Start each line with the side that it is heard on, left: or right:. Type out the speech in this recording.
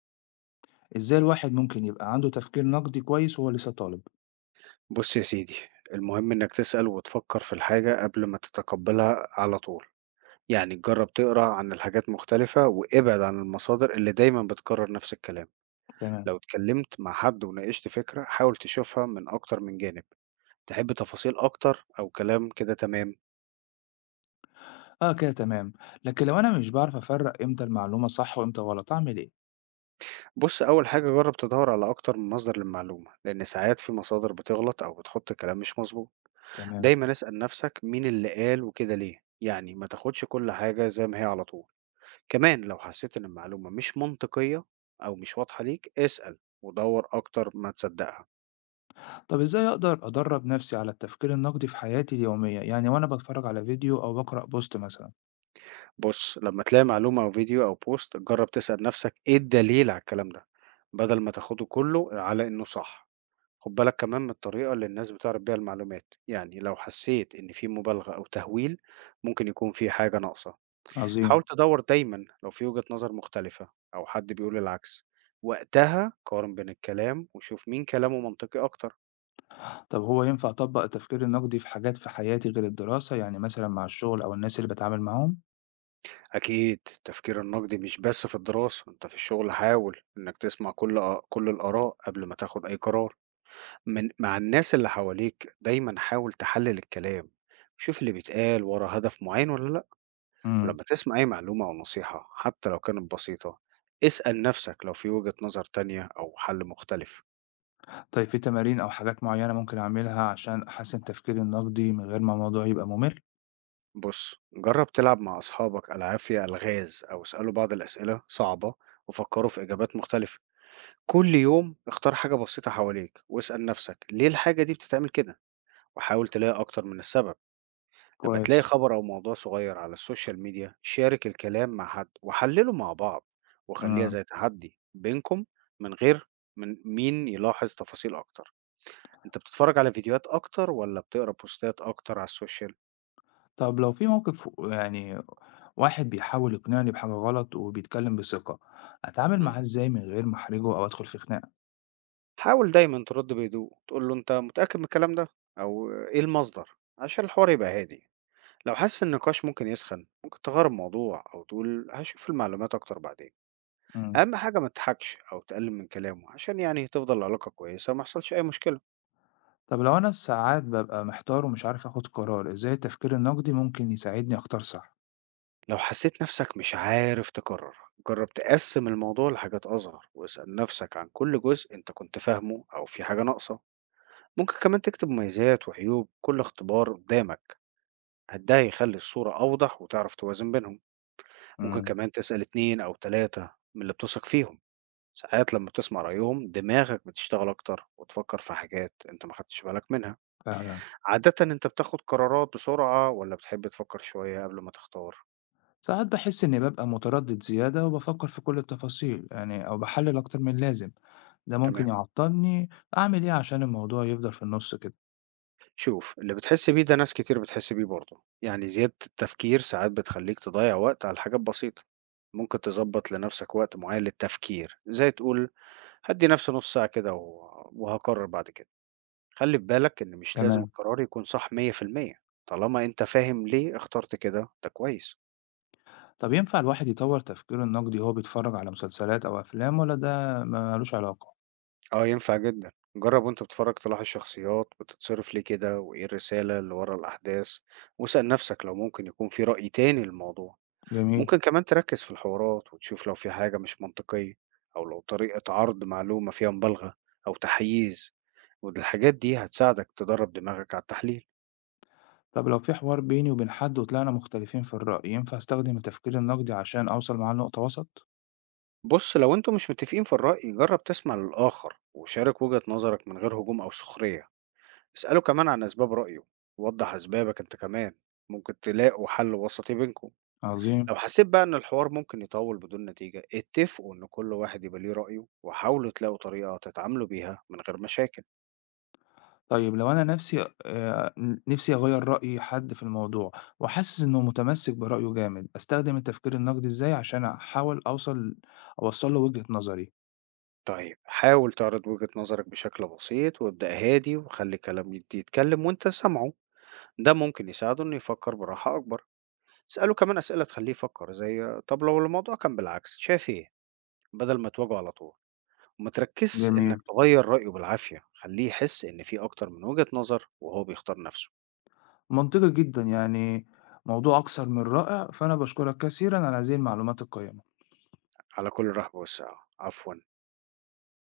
left: إزاي الواحد ممكن يبقى عنده تفكير نقدي كويس وهو لسه طالب؟
right: بُص يا سيدي، المهم إنك تسأل وتفكّر في الحاجة قبل ما تتقبّلها على طول، يعني جرّب تقرا عن الحاجات مختلفة وابعد عن المصادر اللي دايمًا بتكرّر نفس الكلام،
left: تمام،
right: لو اتكلّمت مع حد وناقشت فكرة حاول تشوفها من أكتر من جانب، تحب تفاصيل أكتر أو كلام كده تمام؟
left: آه كده تمام، لكن لو أنا مش بعرف أفرق إمتى المعلومة صح وإمتى غلط أعمل إيه؟
right: بُص أول حاجة جرّب تدوّر على أكتر من مصدر للمعلومة، لإن ساعات في مصادر بتغلط أو بتحط كلام مش مضبوط،
left: تمام،
right: دايمًا اسأل نفسك مين اللي قال وكده ليه، يعني ما تاخدش كل حاجة زي ما هي على طول. كمان لو حسيت إن المعلومة مش منطقية أو مش واضحة ليك اسأل ودور أكتر ما تصدقها.
left: طب إزاي أقدر أدرب نفسي على التفكير النقدي في حياتي اليومية؟ يعني وأنا بتفرج على فيديو أو بقرأ بوست مثلا،
right: بص لما تلاقي معلومة أو فيديو أو بوست جرب تسأل نفسك إيه الدليل على الكلام ده بدل ما تاخده كله على إنه صح. خد بالك كمان من الطريقة اللي الناس بتعرف بيها المعلومات، يعني لو حسيت إن في مبالغة أو تهويل ممكن يكون في حاجة ناقصة. حاول
left: عظيم،
right: تدور دايما لو في وجهة نظر مختلفة أو حد بيقول العكس، وقتها قارن بين الكلام وشوف مين كلامه منطقي أكتر.
left: طب هو ينفع أطبق التفكير النقدي في حاجات في حياتي غير الدراسة يعني مثلا مع الشغل أو الناس اللي بتعامل معاهم؟
right: أكيد التفكير النقدي مش بس في الدراسة، أنت في الشغل حاول إنك تسمع كل الآراء قبل ما تاخد أي قرار. مع الناس اللي حواليك دايما حاول تحلل الكلام، شوف اللي بيتقال ورا هدف معين ولا لأ.
left: امم.
right: ولما تسمع أي معلومة أو نصيحة حتى لو كانت بسيطة، اسأل نفسك لو في وجهة نظر تانية أو حل مختلف.
left: طيب في تمارين أو حاجات معينة ممكن أعملها عشان أحسن تفكيري النقدي من غير ما الموضوع يبقى ممل؟
right: بص جرب تلعب مع أصحابك ألعاب فيها ألغاز أو اسألوا بعض الأسئلة صعبة وفكروا في إجابات مختلفة. كل يوم اختار حاجة بسيطة حواليك واسأل نفسك ليه الحاجة دي بتتعمل كده، وحاول تلاقي أكتر من السبب. لما تلاقي
left: كويس،
right: خبر أو موضوع صغير على السوشيال ميديا شارك الكلام مع حد وحلله مع بعض، وخليها
left: امم.
right: زي تحدي بينكم، من غير من مين يلاحظ تفاصيل أكتر. أنت بتتفرج على فيديوهات أكتر ولا بتقرأ بوستات أكتر على السوشيال؟
left: طب لو في موقف يعني واحد بيحاول يقنعني بحاجة غلط وبيتكلم بثقة، أتعامل
right: مم.
left: معاه إزاي من غير ما أحرجه أو أدخل في خناقة؟
right: حاول دايما ترد بهدوء تقول له أنت متأكد من الكلام ده أو إيه المصدر عشان الحوار يبقى هادي. لو حاسس إن النقاش ممكن يسخن ممكن تغير الموضوع أو تقول هشوف المعلومات أكتر بعدين.
left: إمم.
right: أهم حاجة ما تضحكش أو تقلل من كلامه عشان يعني تفضل العلاقة كويسة وما يحصلش أي مشكلة.
left: طب لو أنا ساعات بابقى محتار ومش عارف آخد قرار، إزاي التفكير النقدي ممكن يساعدني أختار صح؟
right: لو حسيت نفسك مش عارف تقرر جرب تقسم الموضوع لحاجات أصغر واسأل نفسك عن كل جزء أنت كنت فاهمه أو في حاجة ناقصة. ممكن كمان تكتب مميزات وعيوب كل اختبار قدامك، ده هيخلي الصورة أوضح وتعرف توازن بينهم. ممكن
left: إمم.
right: كمان تسأل اتنين أو تلاتة من اللي بتثق فيهم، ساعات لما بتسمع رأيهم دماغك بتشتغل أكتر وتفكر في حاجات أنت ما خدتش بالك منها.
left: فعلًا.
right: عادة أنت بتاخد قرارات بسرعة ولا بتحب تفكر شوية قبل ما تختار؟
left: ساعات باحس إني بابقى متردد زيادة وبافكر في كل التفاصيل يعني أو باحلل أكتر من اللازم، ده
right: تمام.
left: ممكن يعطلني، أعمل إيه عشان الموضوع يفضل في النُص كده؟
right: شوف اللي بتحس بيه ده ناس كتير بتحس بيه برضه، يعني زيادة التفكير ساعات بتخليك تضيع وقت على حاجات بسيطة. ممكن تظبط لنفسك وقت معين للتفكير، زي تقول هدي نفسي نص ساعة كده وهقرر بعد كده. خلي في بالك إن مش لازم
left: تمام.
right: القرار يكون صح 100%، طالما أنت فاهم ليه اخترت كده ده كويس.
left: طب ينفع الواحد يطور تفكيره النقدي وهو بيتفرج على مسلسلات أو أفلام ولا ده ملوش علاقة؟
right: آه، ينفع جدًا. جرّب وأنت بتتفرّج تلاحظ شخصيات بتتصرف ليه كده، وإيه الرسالة اللي ورا الأحداث، واسأل نفسك لو ممكن يكون في رأي تاني للموضوع.
left: جميل.
right: ممكن كمان تركّز في الحوارات وتشوف لو في حاجة مش منطقية، أو لو طريقة عرض معلومة فيها مبالغة أو تحييز، والحاجات دي هتساعدك تدرّب دماغك على التحليل.
left: طب لو في حوار بيني وبين حد وطلعنا مختلفين في الرأي ينفع استخدم التفكير النقدي عشان أوصل معاه لنقطة وسط؟
right: بُص، لو أنتم مش متفقين في الرأي، جرّب تسمع للآخر وشارك وجهة نظرك من غير هجوم أو سخرية. اسأله كمان عن أسباب رأيه ووضح أسبابك أنت كمان، ممكن تلاقوا حل وسطي بينكم.
left: عظيم.
right: لو حسيت بقى إن الحوار ممكن يطول بدون نتيجة اتفقوا إن كل واحد يبقى ليه رأيه وحاولوا تلاقوا طريقة تتعاملوا بيها من غير مشاكل.
left: طيب لو أنا نفسي نفسي أغير رأي حد في الموضوع وحاسس إنه متمسك برأيه جامد أستخدم التفكير النقدي إزاي عشان أحاول أوصل له وجهة نظري؟
right: طيب حاول تعرض وجهة نظرك بشكل بسيط وابدأ هادي وخلي كلام يدي يتكلم وانت سامعه، ده ممكن يساعده انه يفكر براحة اكبر. اسأله كمان اسئلة تخليه يفكر، زي طب لو الموضوع كان بالعكس شايف ايه، بدل ما تواجهه على طول. وما تركزش
left: جميل،
right: إنك تغيّر رأيه بالعافية، خلّيه يحس إن في أكتر من وجهة نظر وهو بيختار نَفْسه.
left: منطقي جدا يعني. موضوع أكثر من رائع، فأنا بشكرك كثيرا على هذه المعلومات القيمة.
right: على كل الرحب والسعة، عفوًا.